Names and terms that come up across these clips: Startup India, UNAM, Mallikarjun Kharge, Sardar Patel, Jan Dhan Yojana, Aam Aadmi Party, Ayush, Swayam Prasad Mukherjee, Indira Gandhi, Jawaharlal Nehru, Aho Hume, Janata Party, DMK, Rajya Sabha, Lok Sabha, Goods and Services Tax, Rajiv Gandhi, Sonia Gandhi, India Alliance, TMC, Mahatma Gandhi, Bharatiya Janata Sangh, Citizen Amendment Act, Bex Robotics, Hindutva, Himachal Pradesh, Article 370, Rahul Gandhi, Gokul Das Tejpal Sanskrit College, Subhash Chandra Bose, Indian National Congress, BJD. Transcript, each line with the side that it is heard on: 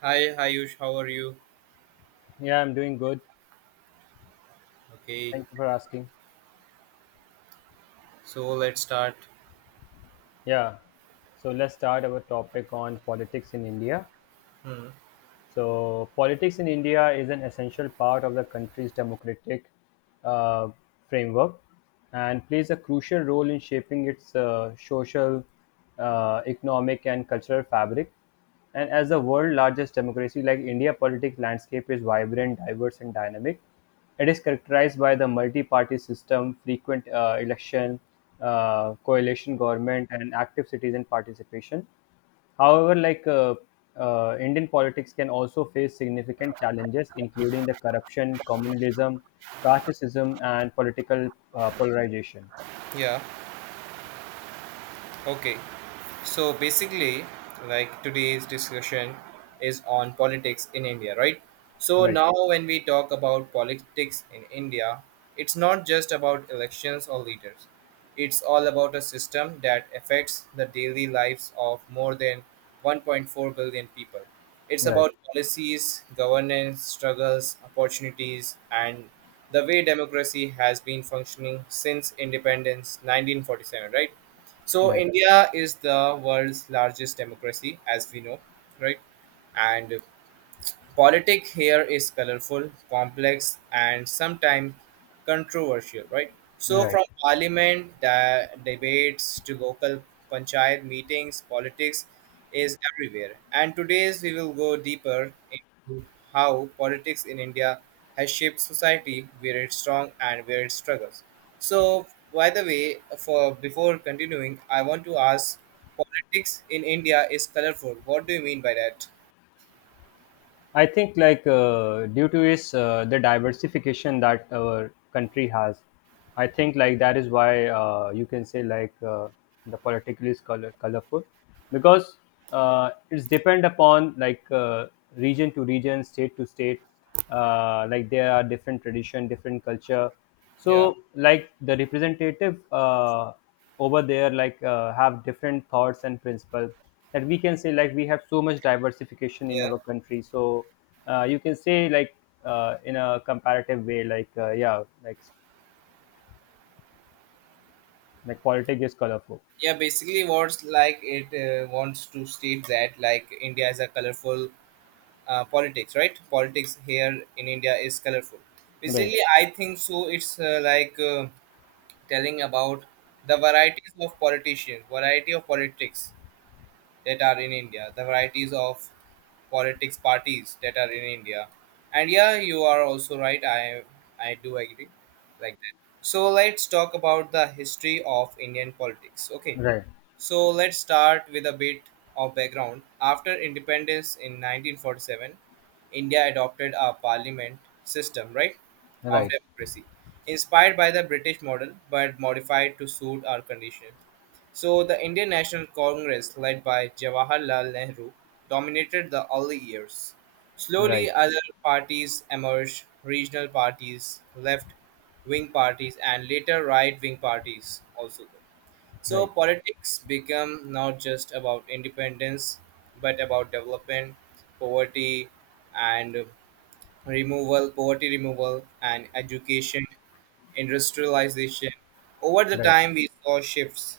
right: Hi, Ayush, how are you?
left: Yeah, I'm doing good.
right: Okay,
left: Thank you for asking.
right: so let's start.
left: Yeah. So let's start our topic on politics in India.
right: Hmm.
left: So, politics in India is an essential part of the country's democratic uh, framework and plays a crucial role in shaping its social, economic, and cultural fabric. And as the world's largest democracy, like India, politics landscape is vibrant, diverse, and dynamic. It is characterized by the multi-party system, frequent election, coalition government, and active citizen participation. However, like Indian politics can also face significant challenges, including the corruption, communalism, casteism, and political polarization.
right: Yeah, okay. So basically, like today's discussion is on politics in India, right? So
left: Right,
right: now, when we talk about politics in India, it's not just about elections or leaders. It's all about a system that affects the daily lives of more than 1.4 billion people. It's
left: right,
right: about policies, governance, struggles, opportunities, and the way democracy has been functioning since independence 1947, right? So
left: right,
right: India is the world's largest democracy, as we know, right? And politics here is colorful, complex, and sometimes controversial, right? So,
left: right.
right: from parliament debates to local panchayat meetings, politics is everywhere. And today we will go deeper into how politics in India has shaped society, where it's strong and where it struggles. So, by the way, for before continuing, I want to ask: politics in India is colorful. What do you mean by that?
left: I think, like due to is the diversification that our country has, I think like that is why you can say like the political is colorful because it's depend upon like region to region, state to state. Like there are different tradition different culture,
right: Yeah,
left: so like the representative over there like have different thoughts and principles, that we can say like we have so much diversification in
right: yeah.
left: our country. So you can say like in a comparative way like yeah like politics is colorful.
right: Yeah, basically what's like it wants to state that like India is a colorful politics, right? Politics here in India is colorful.
left: Right,
right: Basically, I think so it's telling about the varieties of politicians, variety of politics that are in India, the varieties of politics parties that are in India. And yeah, you are also right. I do agree like that. So let's talk about the history of Indian politics. Okay,
left: right,
right: so let's start with a bit of background. After independence in 1947, India adopted a parliament system, right, of
left: right,
right: democracy, inspired by the British model but modified to suit our conditions. So the Indian National Congress, led by Jawaharlal Nehru, dominated the early years.
left: right,
right: Slowly, other parties emerged regional parties, left wing parties, and later right wing parties also. So
left: right,
right: politics become not just about independence, but about development, poverty, and removal, poverty removal, and education, industrialization. Over the
left: right,
right: time, we saw shifts,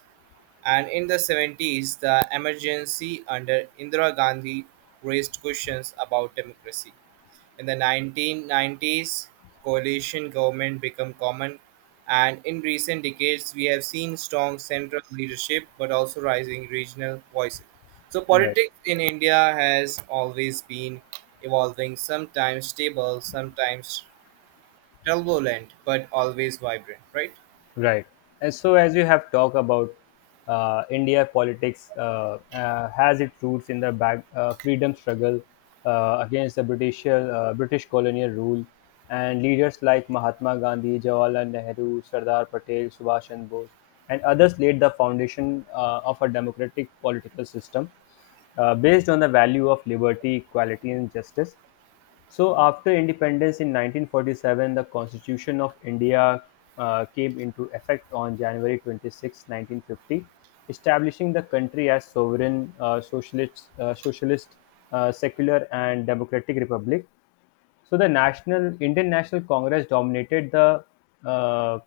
right: and in the 70s, the emergency under Indira Gandhi raised questions about democracy. In the 1990s, coalition government became common, and in recent decades, we have seen strong central leadership but also rising regional voices. So,
left: right.
right: politics in India has always been evolving, sometimes stable, sometimes turbulent, but always vibrant, right?
left: Right. And so, as you have talked about India politics, has its roots in the freedom struggle against the British colonial rule, and leaders like Mahatma Gandhi, Jawaharlal Nehru, Sardar Patel, Subhash Chandra Bose, and others laid the foundation of a democratic political system based on the value of liberty, equality, and justice. So, after independence in 1947, the Constitution of India came into effect on January 26, 1950, establishing the country as sovereign, uh, socialist, secular, and democratic republic. So the national Indian National Congress dominated the uh,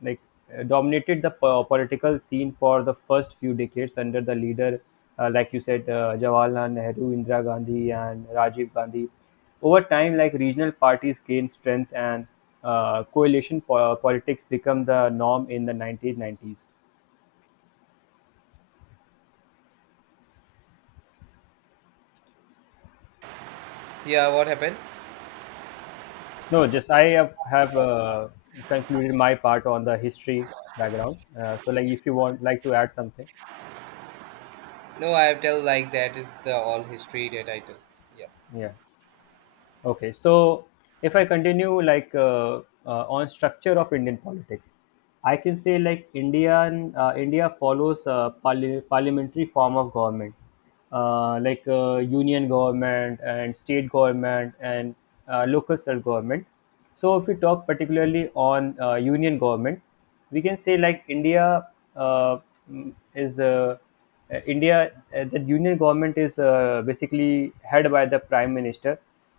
left: like dominated the political scene for the first few decades under the leader, like you said, Jawaharlal Nehru, Indira Gandhi, and Rajiv Gandhi. Over time, like regional parties gained strength, and coalition politics become the norm in the 1990s.
right: Yeah, what happened?
left: No, just I have concluded my part on the history background. So, like, if you want, like to add something,
right: No, I tell like that is the all history that I tell. Yeah.
left: yeah. Okay, so if I continue like on structure of Indian politics, I can say like India follows a parliamentary form of government, like union government and state government, and local self government. So if we talk particularly on union government, we can say like India uh, mm, is India the union government is basically head by the prime minister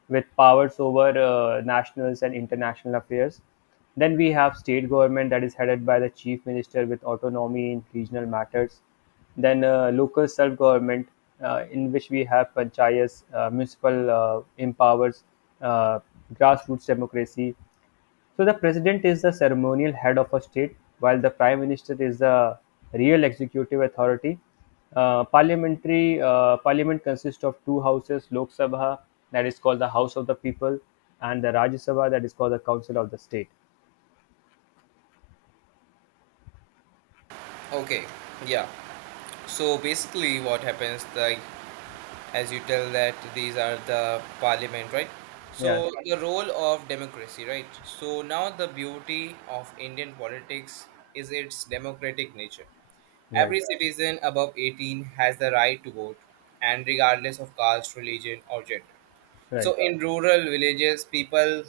left: with powers over nationals and international affairs. Then we have state government that is headed by the chief minister with autonomy in regional matters, then local self-government, in which we have panchayats, municipal empowers, uh, grassroots democracy. So the president is the ceremonial head of a state, while the prime minister is the real executive authority. Parliament consists of two houses: Lok Sabha, that is called the House of the People, and the Rajya Sabha, that is called the Council of the State.
right: Okay, yeah. So basically, what happens like as you tell that these are the parliament, right?
left: Yeah,
right: So the role of democracy, right? So now the beauty of Indian politics is its democratic nature.
left: right,
right: Every citizen above 18 has the right to vote, and regardless of caste, religion or gender, so
left: right,
right: in rural villages people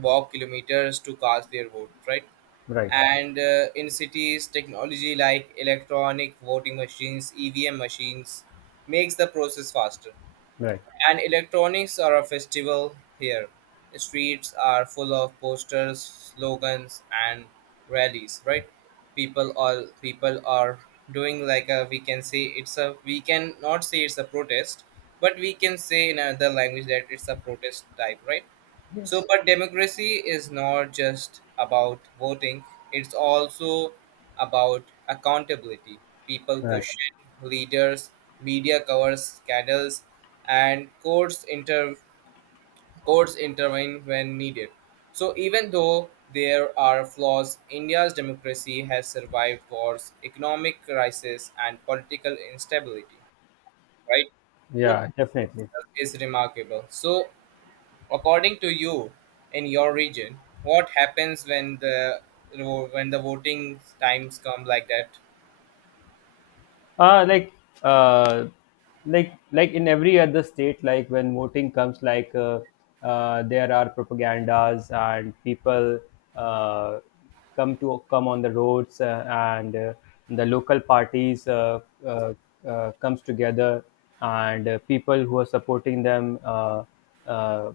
right: walk kilometers to cast their vote, right?
left: right,
right: And in cities technology like electronic voting machines, EVM machines, makes the process faster.
left: right.
right: And electronics are a festival here. The streets are full of posters, slogans, and rallies. Right? People, all people are doing like a, we can say it's a, we can not say it's a protest, but we can say in another language that it's a protest type. Right? So,
left: Yes.
right: but democracy is not just about voting, it's also about accountability. People
left: Right.
right: question leaders, media covers scandals, and courts, courts intervene when needed. So, even though there are flaws, India's democracy has survived wars, economic crisis, and political instability, right? So,
left: Yeah, definitely.
right: itself is remarkable. So, according to you, in your region, what happens when the voting times come like that?
left: uh like uh like like in every other state like when voting comes like there are propagandas and people uh come to come on the roads, and the local parties uh, comes together, and people who are supporting them uh,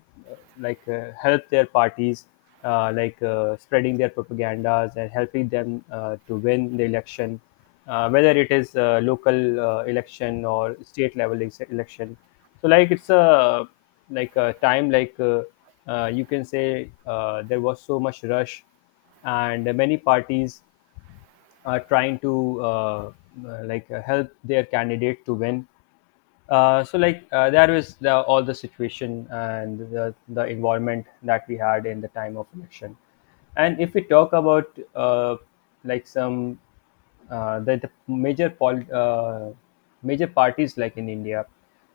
left: help their parties spreading their propagandas and helping them to win the election, whether it is local election or state level election. So like it's a like a time, you can say there was so much rush, and many parties are trying to help their candidate to win. So like there was all the situation and the involvement that we had in the time of election. And if we talk about like some the major pol- major parties like in india,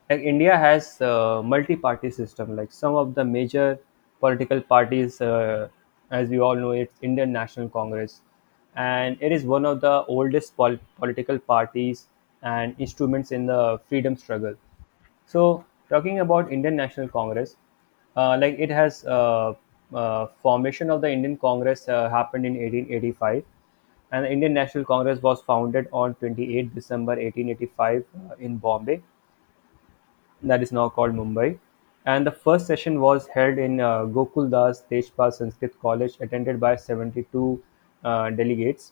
left: like India has multi-party system. Like some of the major political parties, as we all know, it's Indian National Congress, and it is one of the oldest political parties and instruments in the freedom struggle. So, talking about Indian National Congress, like it has formation of the Indian Congress happened in 1885, and the Indian National Congress was founded on 28 December 1885 in Bombay, that is now called Mumbai. And the first session was held in Gokul Das Tejpal Sanskrit College, attended by 72 delegates.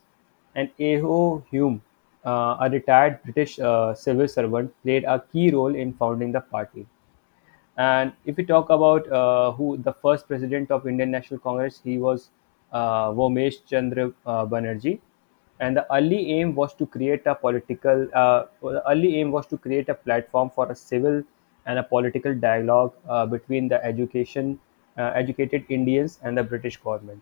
left: And Aho Hume, a retired British civil servant, played a key role in founding the party. And if we talk about who the first president of Indian National Congress, he was Vomesh Chandra Banerjee. And the early aim was to create a the early aim was to create a platform for a civil and a political dialogue between the educated Indians and the British government.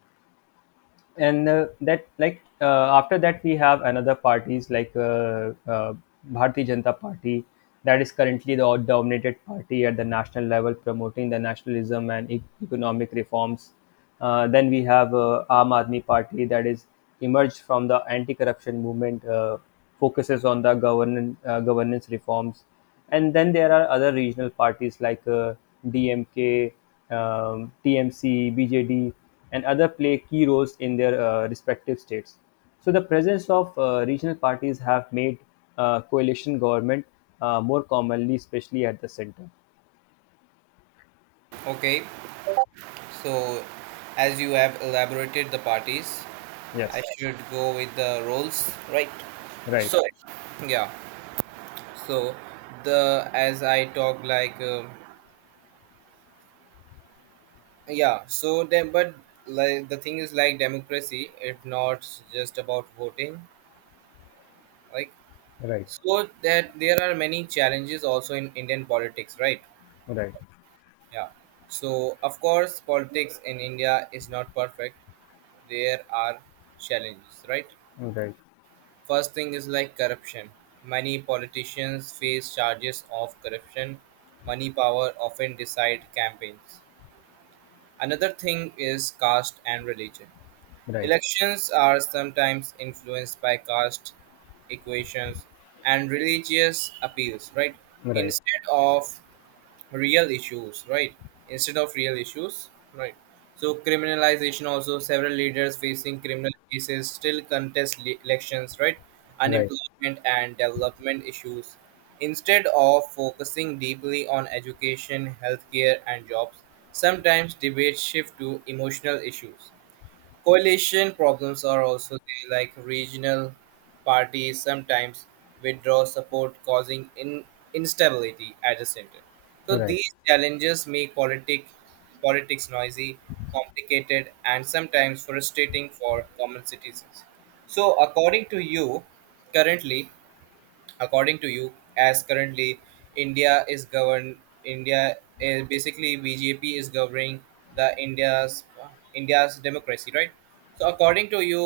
left: And that like after that we have another parties like Bharatiya Janata Party, that is currently the dominated party at the national level promoting the nationalism and economic reforms. Then we have Aam Aadmi Party, that is emerged from the anti-corruption movement, focuses on the governance reforms, and then there are other regional parties like DMK, TMC, BJD, and other play key roles in their respective states. So the presence of regional parties have made coalition government more commonly, especially at the center.
right: Okay, so as you have elaborated the parties, I
left: Yes,
right: should go with the roles, right?
left: right,
right: So, yeah. So the as I talk like yeah. So then, but like the thing is like democracy. It's not just about voting. Like
left: right,
right: so that there are many challenges also in Indian politics, right?
left: right,
right: Yeah. So, of course, politics in India is not perfect. There are challenges, right?
left: right,
right: First thing is like corruption. Many politicians face charges of corruption. Money power often decide campaigns. Another thing is caste and religion.
left: right,
right: Elections are sometimes influenced by caste equations and religious appeals, right?
left: right,
right: Instead of real issues, right, instead of real issues, right? So criminalization also, several leaders facing criminal cases still contest elections, right?
left: right,
right: Unemployment and development issues, instead of focusing deeply on education, healthcare and jobs, sometimes debates shift to emotional issues. Coalition problems are also there, like regional parties sometimes withdraw support, causing instability at the center. So
left: right.
right: these challenges make politics noisy, complicated, and sometimes frustrating for common citizens. So, according to you, currently, according to you as currently India is governed, India is basically BJP is governing the India's India's democracy, right? So according to you,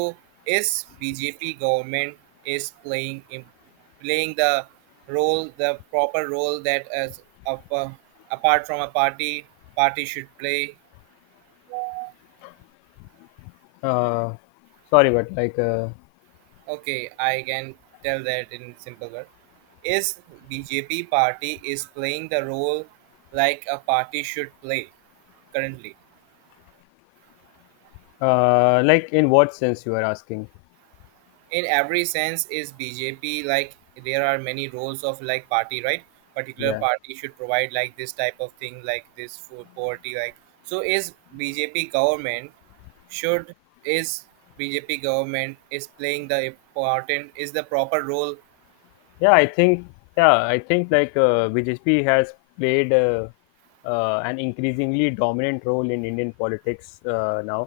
right: is BJP government is playing playing the role, the proper role that as apart from a party, party should play.
left: Uh, sorry, but like,
right: Okay, I can tell that in simple word. Is BJP party is playing the role like a party should play currently.
left: uh, like in what sense you are asking?
right: In every sense, is BJP like there are many roles of like party, right? Particular
left: yeah,
right: party should provide like this type of thing, like this food poverty, like so. Is BJP government should, is BJP government is playing the important, is the proper role?
left: yeah i think yeah, I think like bjp has played an increasingly dominant role in indian politics now,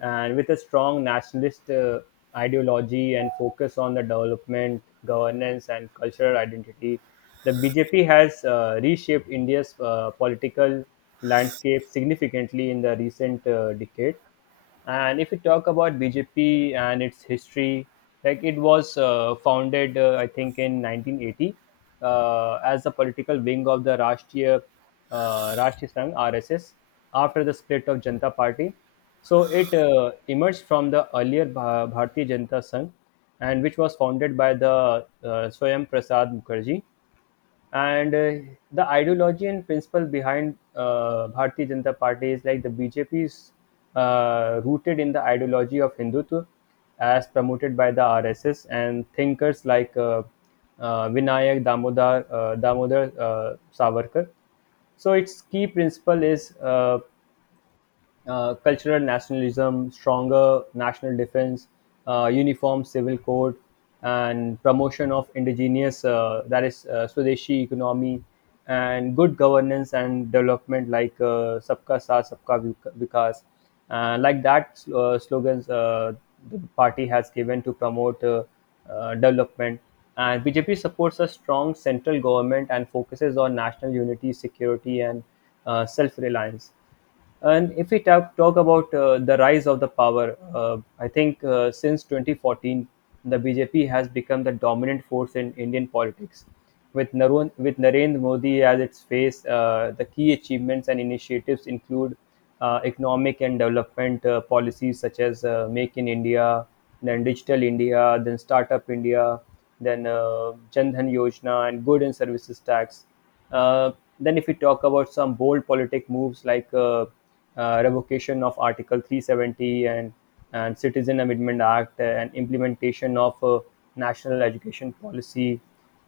left: and with a strong nationalist ideology and focus on the development governance and cultural identity, the bjp has reshaped india's political landscape significantly in the recent decade. And if we talk about BJP and its history, like it was founded, I think, in 1980 as a political wing of the Rashtriya Sangh (RSS) after the split of Janata Party. So it emerged from the earlier Bharatiya Janata Sangh, and which was founded by the Swayam Prasad Mukherjee. And the ideology and principle behind Bharatiya Janata Party is like the BJP is rooted in the ideology of Hindutva as promoted by the RSS and thinkers like Vinayak Damodar, Damodar Savarkar. So its key principle is cultural nationalism, stronger national defense, uniform civil code, and promotion of indigenous, that is, Swadeshi economy, and good governance and development like Sabka Saath, Sabka Vikas. Like that slogans the party has given to promote development. And BJP supports a strong central government and focuses on national unity, security, and self-reliance. And if we talk about the rise of the power, I think since 2014, the BJP has become the dominant force in Indian politics. With, Narendra Modi as its face, the key achievements and initiatives include economic and development policies such as Make in India, then Digital India, then Startup India, then Jan Dhan Yojana, and Good and Services Tax. uh, then, if we talk about some bold politic moves like revocation of Article 370, and Citizen Amendment Act, and implementation of national education policy.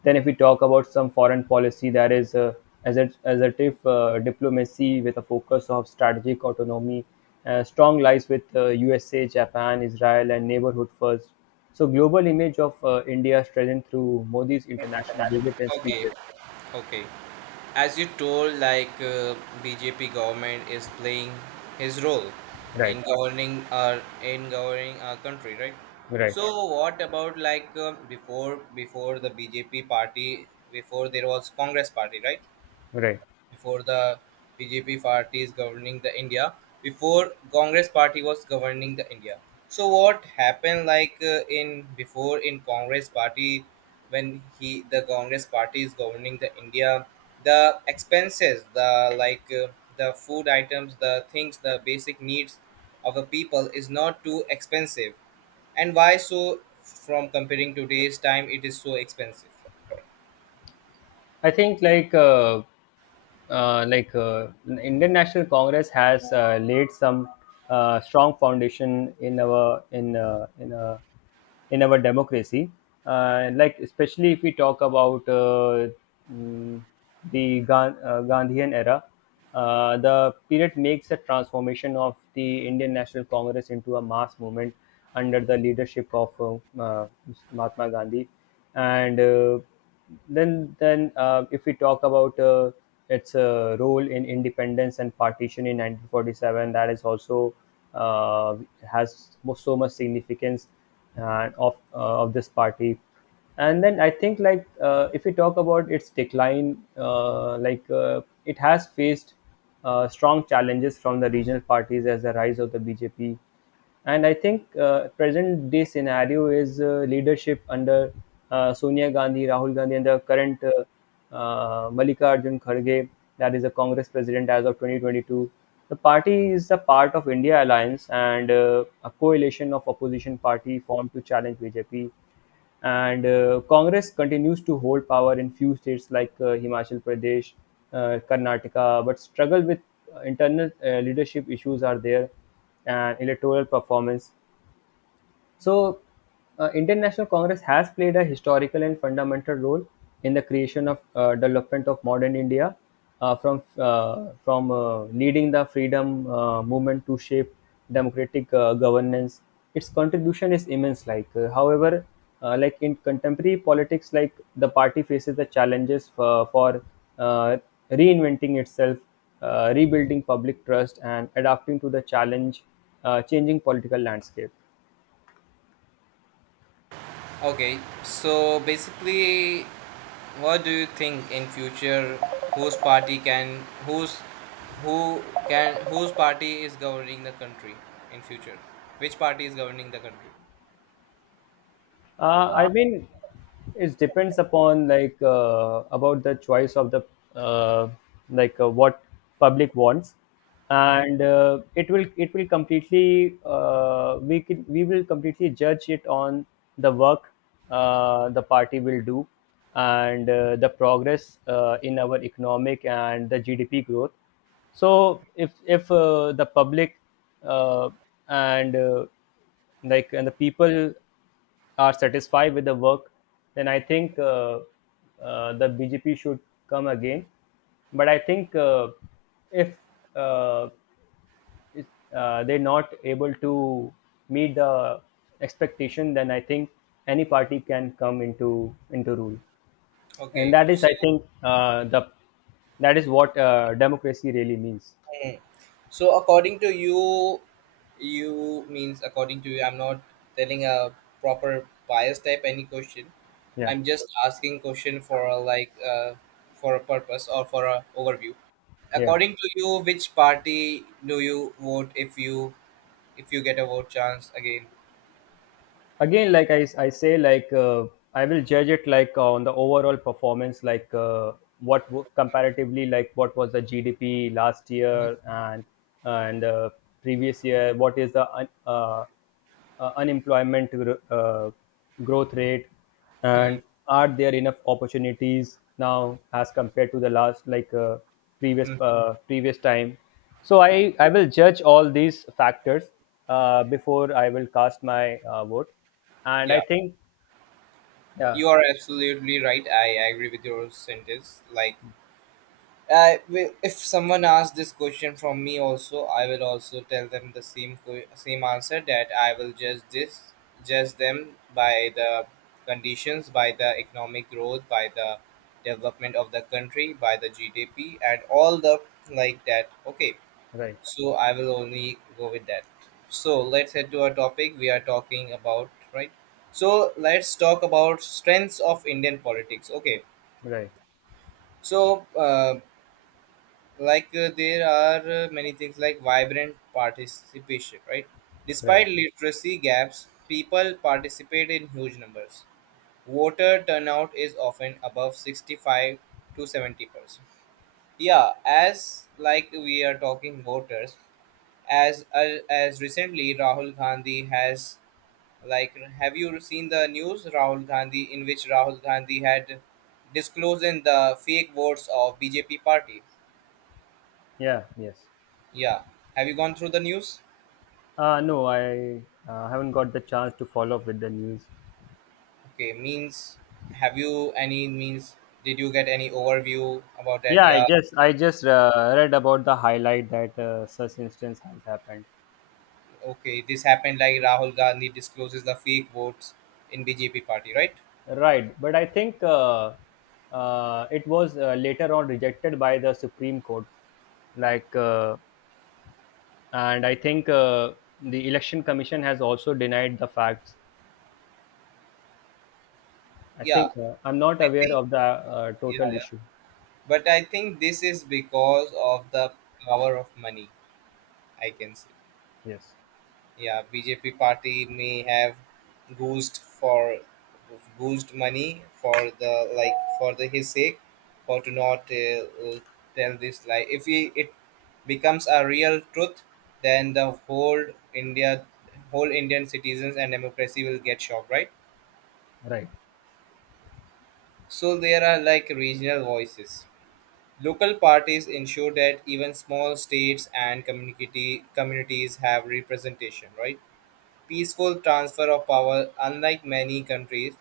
left: Then if we talk about some foreign policy, that is assertive diplomacy with a focus of strategic autonomy, strong lies with USA, Japan, Israel, and neighborhood first. So, global image of India strengthened through Modi's international visit and
right: Okay,
left: speeches.
right: okay. As you told, like BJP government is playing his role
left: Right.
right: in governing our country, right?
left: Right,
right: So yeah, what about like before before the BJP party? Before there was Congress party, right?
left: right.
right: Before the BJP party is governing the India, before Congress party was governing the India. So what happened like in before in Congress party when he the Congress party is governing the India, the expenses, the like the food items, the things, the basic needs of the people is not too expensive. And why so from comparing today's time it is so expensive?
left: I think like Indian National Congress has laid some strong foundation in our democracy. Like especially if we talk about mm, the Gandhian era, the period makes a transformation of the Indian National Congress into a mass movement under the leadership of Mahatma Gandhi and. Then if we talk about its role in independence and partition in 1947, that is also uh, has so much significance of of this party. And then I think if we talk about its decline, it has faced strong challenges from the regional parties as the rise of the bjp. And I think present day scenario is leadership under Sonia Gandhi, Rahul Gandhi, and the current Mallikarjun Kharge, that is the Congress president as of 2022. The party is a part of India Alliance and a coalition of opposition party formed to challenge BJP. And Congress continues to hold power in few states like Himachal Pradesh, Karnataka, but struggle with internal leadership issues are there and electoral performance. So, International Congress has played a historical and fundamental role in the creation of development of modern India, from leading the freedom movement to shape democratic governance. Its contribution is immense. However, in contemporary politics, like the party faces the challenges for uh, reinventing itself, rebuilding public trust, and adapting to the challenge, changing political landscape.
right: Okay, so basically, what do you think in future? Whose party can, whose, who can, whose party is governing the country in future? Which party is governing the country?
left: I mean, it depends upon about the choice of the uh, what public wants,
right: Hmm.
left: and it will completely we will completely judge it on the work the party will do and the progress in our economic and the GDP growth. So if the public uh, and uh, and the people are satisfied with the work, then I think the BJP should come again. But I think if uh, it, they're not able to meet the expectation, then I think any party can come into rule, and
right: Okay.
left: that is, I think, the that is what democracy really means.
right: Mm. So according to you, you means according to you, I'm not telling a proper bias type any question.
left: Yeah,
right: I'm just asking question for a, like for a purpose or for a overview.
left: yeah.
right: According to you, which party do you vote if you get a vote chance again?
left: I say I will judge it on the overall performance what comparatively like what was the gdp last
right: Mhm.
left: year and previous year what is the unemployment growth rate
right: Hmm.
left: and are there enough opportunities now as compared to the last
right: Hmm.
left: previous time. So I will judge all these factors before I will cast my vote, and
right: Yeah,
left: I think yeah.
right: you are absolutely right. I agree with your sentence. Like I will, if someone asks this question from me also, I will also tell them the same same answer that I will judge this, judge them by the conditions, by the economic growth, by the development of the country, by the GDP, and all the like that. Okay,
left: Right,
right: so I will only go with that. So let's head to our topic. We are talking about, right. So let's talk about strengths of Indian politics. Okay,
left: right,
right: so. There are many things like vibrant participation, right?
left: right.
right: Despite literacy gaps, people participate in huge numbers. Voter turnout is often above 65 to 70%. Yeah, as like we are talking voters as recently Rahul Gandhi has, like, have you seen the news Rahul Gandhi in which Rahul Gandhi had disclosed in the fake votes of BJP party?
left: Yeah, yes.
right: Yeah, have you gone through the news?
left: No, I haven't got the chance to follow up with the news.
right: Okay, means have you any means did you get any overview about that?
left: Yeah, I
right: Yeah,
left: just read about the highlight that such instance has happened.
right: okay, this happened like Rahul Gandhi discloses the fake votes in BJP party, right?
left: Right, but I think it was later on rejected by the Supreme Court. Like, uh, and I think the Election Commission has also denied the facts. I
right: Yeah,
left: think I'm not
right: I
left: aware
right: think
left: of the
right: yeah,
left: total
right: yeah.
left: issue.
right: But I think this is because of the power of money, I can say.
left: Yes,
right: Yeah, BJP party may have goosed for, goosed money for the like for the his sake for to not uh, tell this lie. If he, it becomes a real truth, then the whole India, whole Indian citizens and democracy will get shocked, right?
left: right,
right: So there are like regional voices. Local parties ensure that even small states and community, communities have representation, right? Peaceful transfer of power. Unlike many countries,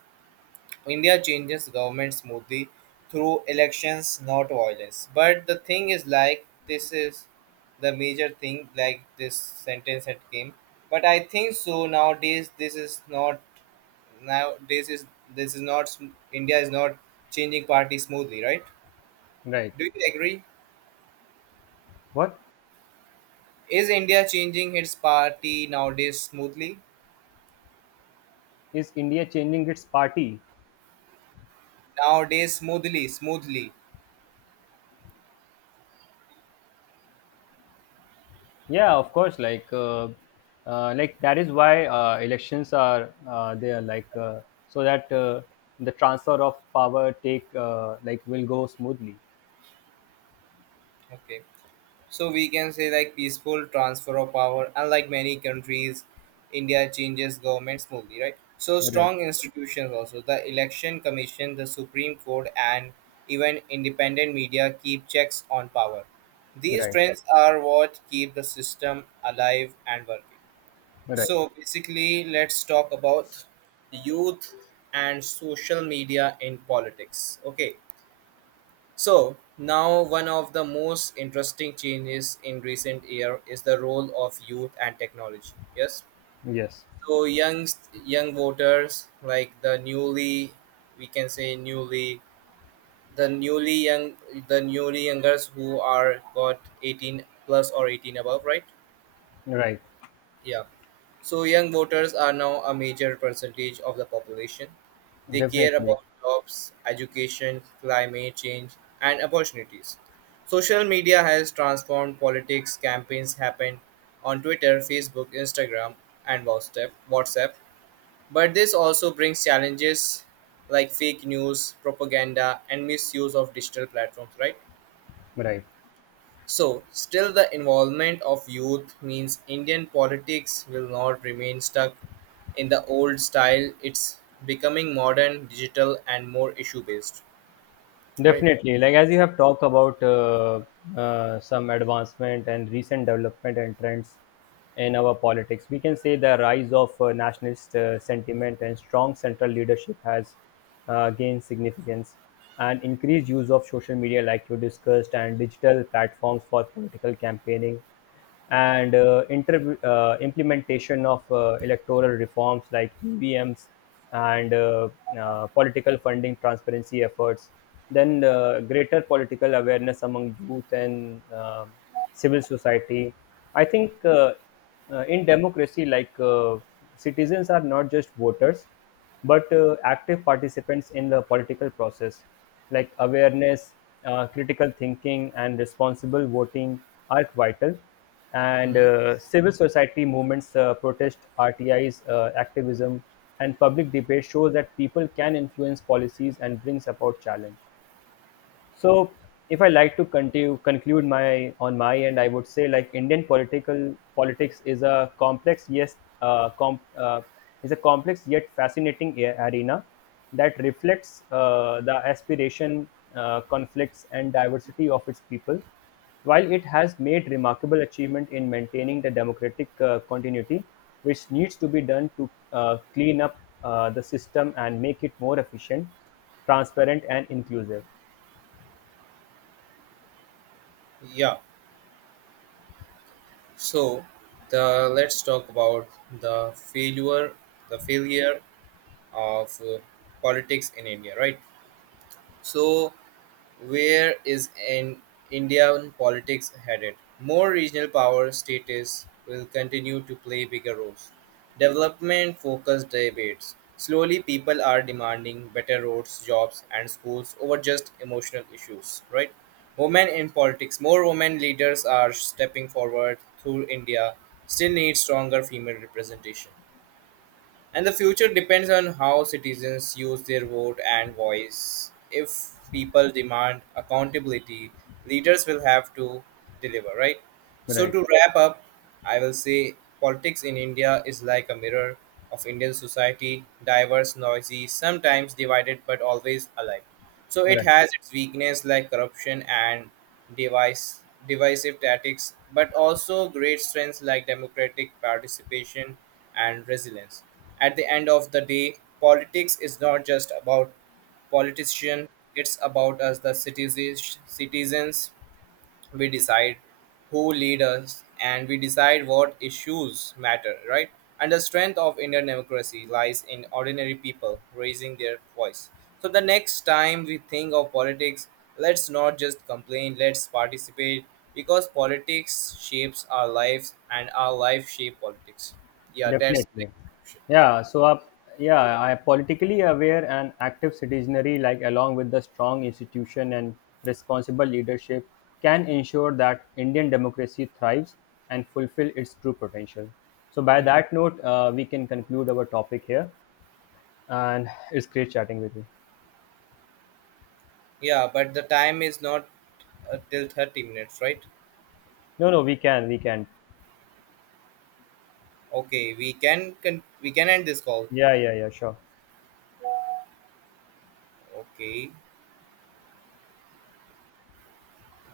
right: India changes government smoothly through elections, not violence. But the thing is, like, this is the major thing, like this sentence had came. But I think so nowadays. This is not nowadays is this is not India is not changing party smoothly, right?
left: right.
right: Do you agree?
left: What
right: Is India changing its party nowadays smoothly?
left: is India changing its party?
right: Nowadays, smoothly, smoothly.
left: Yeah, of course. That is why elections are there. So that the transfer of power take will go smoothly.
right: Okay. So we can say like peaceful transfer of power. Unlike many countries, India changes government smoothly, right? So
left: Right.
right: strong institutions also, the Election Commission, the Supreme Court, and even independent media keep checks on power. These
left: Right.
right: trends are what keep the system alive and working.
left: Right.
right: So basically, let's talk about youth and social media in politics. Okay, so now one of the most interesting changes in recent year is the role of youth and technology. Yes.
left: Yes.
right: So young, young voters like the newly, we can say newly, the newly young, the newly youngers who are got 18 plus or 18 above, right?
left: Right.
right: Yeah. So young voters are now a major percentage of the population. They care
left: Definitely.
right: about jobs, education, climate change, and opportunities. Social media has transformed politics. Campaigns happen on Twitter, Facebook, Instagram, and WhatsApp. WhatsApp. But this also brings challenges like fake news, propaganda, and misuse of digital platforms, right?
left: Right.
right: So, still, the involvement of youth means Indian politics will not remain stuck in the old style. It's becoming modern, digital, and more issue based. Right?
left: Definitely, like as you have talked about some advancement and recent development and trends in our politics, we can say the rise of nationalist sentiment and strong central leadership has gained significance, and increased use of social media, like you discussed, and digital platforms for political campaigning and implementation of electoral reforms like EVMs and political funding transparency efforts, then greater political awareness among youth and civil society. I think in democracy, citizens are not just voters, but active participants in the political process, like awareness, critical thinking, and responsible voting, are vital. And
right: Hmm.
left: civil society movements, protest, RTIs, activism, and public debate shows that people can influence policies and brings about challenge. So, if I like to conclude my end, I would say like Indian political politics is a complex yes, com, is a complex yet fascinating arena that reflects the aspiration, conflicts, and diversity of its people. While it has made remarkable achievement in maintaining the democratic continuity, which needs to be done to clean up the system and make it more efficient, transparent, and inclusive.
right: Yeah. So, the let's talk about the failure, the failure of politics in India. Right? So, where is in Indian politics headed? More regional power status will continue to play bigger roles. Development focused debates. Slowly, people are demanding better roads, jobs, and schools over just emotional issues, right? Women in politics. More women leaders are stepping forward through India. Still need stronger female representation. And the future depends on how citizens use their vote and voice. If people demand accountability, leaders will have to deliver, right? So,
left: Right.
right: to wrap up, I will say politics in India is like a mirror of Indian society, diverse, noisy, sometimes divided, but always alive. So, it
left: Right,
right: has its weakness like corruption and device, divisive tactics, but also great strengths like democratic participation and resilience. At the end of the day, politics is not just about politicians, it's about us, the citizens. Citizens, we decide who lead us and we decide what issues matter, right? And the strength of Indian democracy lies in ordinary people raising their voice. So the next time we think of politics, let's not just complain, let's participate, because politics shapes our lives and our life shape politics. Yeah, that's.
left: definitely. Yeah, so up, yeah, I politically aware and active citizenry, like along with the strong institution and responsible leadership, can ensure that Indian democracy thrives and fulfill its true potential. So, by
right: Hmm.
left: that note, we can conclude our topic here, and it's great chatting with you.
right: Yeah, but the time is not till 30 minutes, right?
left: No, no, We can, we can.
right: Okay, we can we can end this call.
left: Yeah, yeah, yeah, sure.
right: Okay.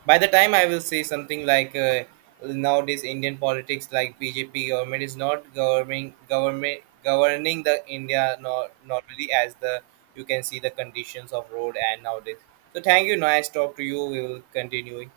right: By the time I will say something like nowadays Indian politics like BJP government is not governing, government governing the India nor normally as the you can see the conditions of road and nowadays. So thank you. Nice talk to you. We will continue.